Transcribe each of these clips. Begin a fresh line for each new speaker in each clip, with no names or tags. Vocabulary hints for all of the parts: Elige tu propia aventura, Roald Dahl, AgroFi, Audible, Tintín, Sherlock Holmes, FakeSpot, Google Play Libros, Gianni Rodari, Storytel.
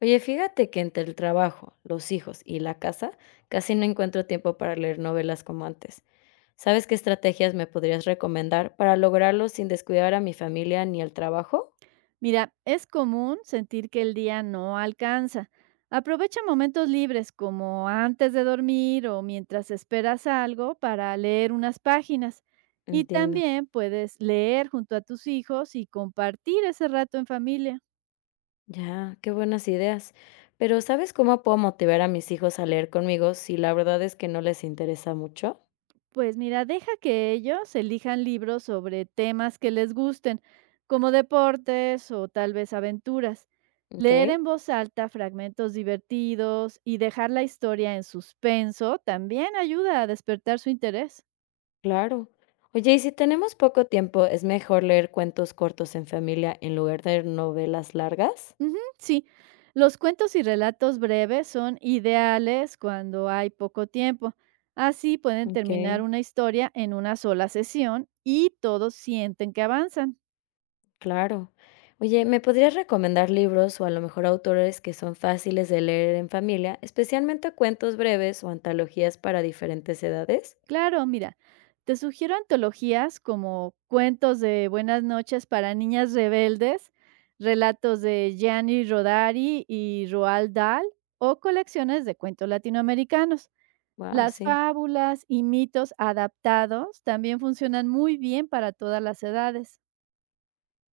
Oye, fíjate que entre el trabajo, los hijos y la casa, casi no encuentro tiempo para leer novelas como antes. ¿Sabes qué estrategias me podrías recomendar para lograrlo sin descuidar a mi familia ni el trabajo?
Mira, es común sentir que el día no alcanza. Aprovecha momentos libres como antes de dormir o mientras esperas algo para leer unas páginas. Y
Entiendo.
también puedes leer junto a tus hijos y compartir ese rato en familia.
Ya, qué buenas ideas. Pero ¿sabes cómo puedo motivar a mis hijos a leer conmigo si la verdad es que no les interesa mucho?
Pues mira, deja que ellos elijan libros sobre temas que les gusten, como deportes o tal vez aventuras.
Ok,
Leer en voz alta fragmentos divertidos y dejar la historia en suspenso también ayuda a despertar su interés.
claro. Oye, y si tenemos poco tiempo, ¿es mejor leer cuentos cortos en familia en lugar de novelas largas?
Ujú, sí, los cuentos y relatos breves son ideales cuando hay poco tiempo. Así pueden terminar
Ok.
una historia en una sola sesión y todos sienten que avanzan.
Claro. Oye, ¿me podrías recomendar libros o a lo mejor autores que son fáciles de leer en familia, especialmente cuentos breves o antologías para diferentes edades?
Claro, mira, te sugiero antologías como Cuentos de Buenas Noches para Niñas Rebeldes, relatos de Gianni Rodari y Roald Dahl o colecciones de cuentos latinoamericanos.
Wow,
Las
sí.
fábulas y mitos adaptados también funcionan muy bien para todas las edades.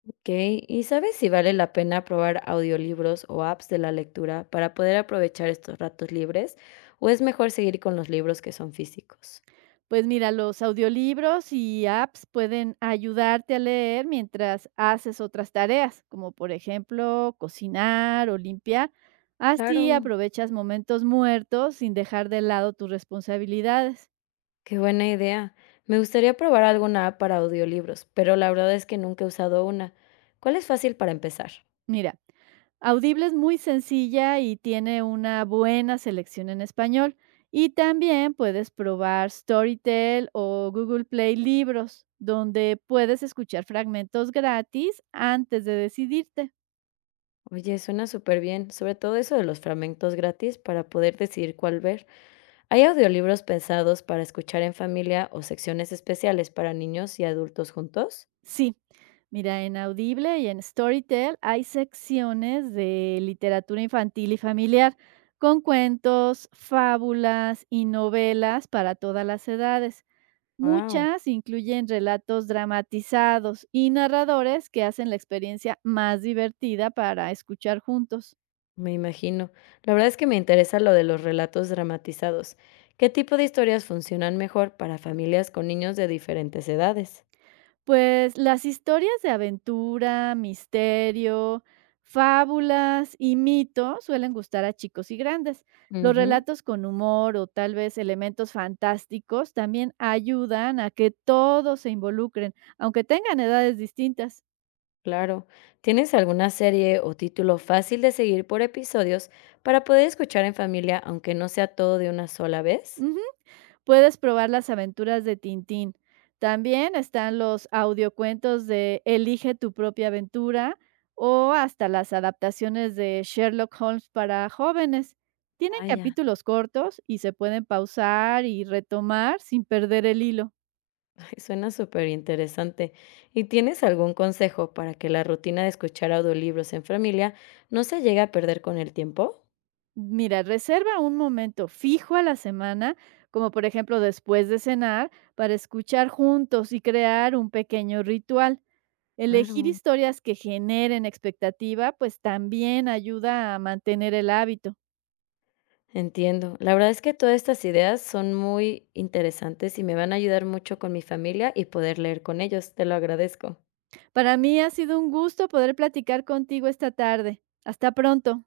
Ok. ¿Y sabes si vale la pena probar audiolibros o apps de la lectura para poder aprovechar estos ratos libres? ¿O es mejor seguir con los libros que son físicos?
Pues mira, los audiolibros y apps pueden ayudarte a leer mientras haces otras tareas, como por ejemplo cocinar o limpiar. Así
Claro,
aprovechas momentos muertos sin dejar de lado tus responsabilidades.
qué buena idea. Me gustaría probar alguna app para audiolibros, pero la verdad es que nunca he usado una. ¿Cuál es fácil para empezar?
Mira, Audible es muy sencilla y tiene una buena selección en español. Y también puedes probar Storytel o Google Play Libros, donde puedes escuchar fragmentos gratis antes de decidirte.
Oye, suena súper bien, sobre todo eso de los fragmentos gratis para poder decidir cuál ver. ¿Hay audiolibros pensados para escuchar en familia o secciones especiales para niños y adultos juntos?
Sí, mira, en Audible y en Storytel hay secciones de literatura infantil y familiar con cuentos, fábulas y novelas para todas las edades.
Wow,
Muchas incluyen relatos dramatizados y narradores que hacen la experiencia más divertida para escuchar juntos.
me imagino. La verdad es que me interesa lo de los relatos dramatizados. ¿Qué tipo de historias funcionan mejor para familias con niños de diferentes edades?
Pues las historias de aventura, misterio, fábulas y mitos suelen gustar a chicos y grandes. Los
Ujú,
relatos con humor o tal vez elementos fantásticos también ayudan a que todos se involucren, aunque tengan edades distintas.
claro. ¿Tienes alguna serie o título fácil de seguir por episodios para poder escuchar en familia aunque no sea todo de una sola vez?
Ujú. Puedes probar las aventuras de Tintín. También están los audiocuentos de Elige tu propia aventura o hasta las adaptaciones de Sherlock Holmes para jóvenes. Tienen
Vaya,
capítulos cortos y se pueden pausar y retomar sin perder el hilo.
ay, suena súper interesante. ¿Y tienes algún consejo para que la rutina de escuchar audiolibros en familia no se llegue a perder con el tiempo?
Mira, reserva un momento fijo a la semana, como por ejemplo después de cenar, para escuchar juntos y crear un pequeño ritual. Elegir
Claro.
historias que generen expectativa, pues también ayuda a mantener el hábito.
Entiendo. La verdad es que todas estas ideas son muy interesantes y me van a ayudar mucho con mi familia y poder leer con ellos. Te lo agradezco.
Para mí ha sido un gusto poder platicar contigo esta tarde. Hasta pronto.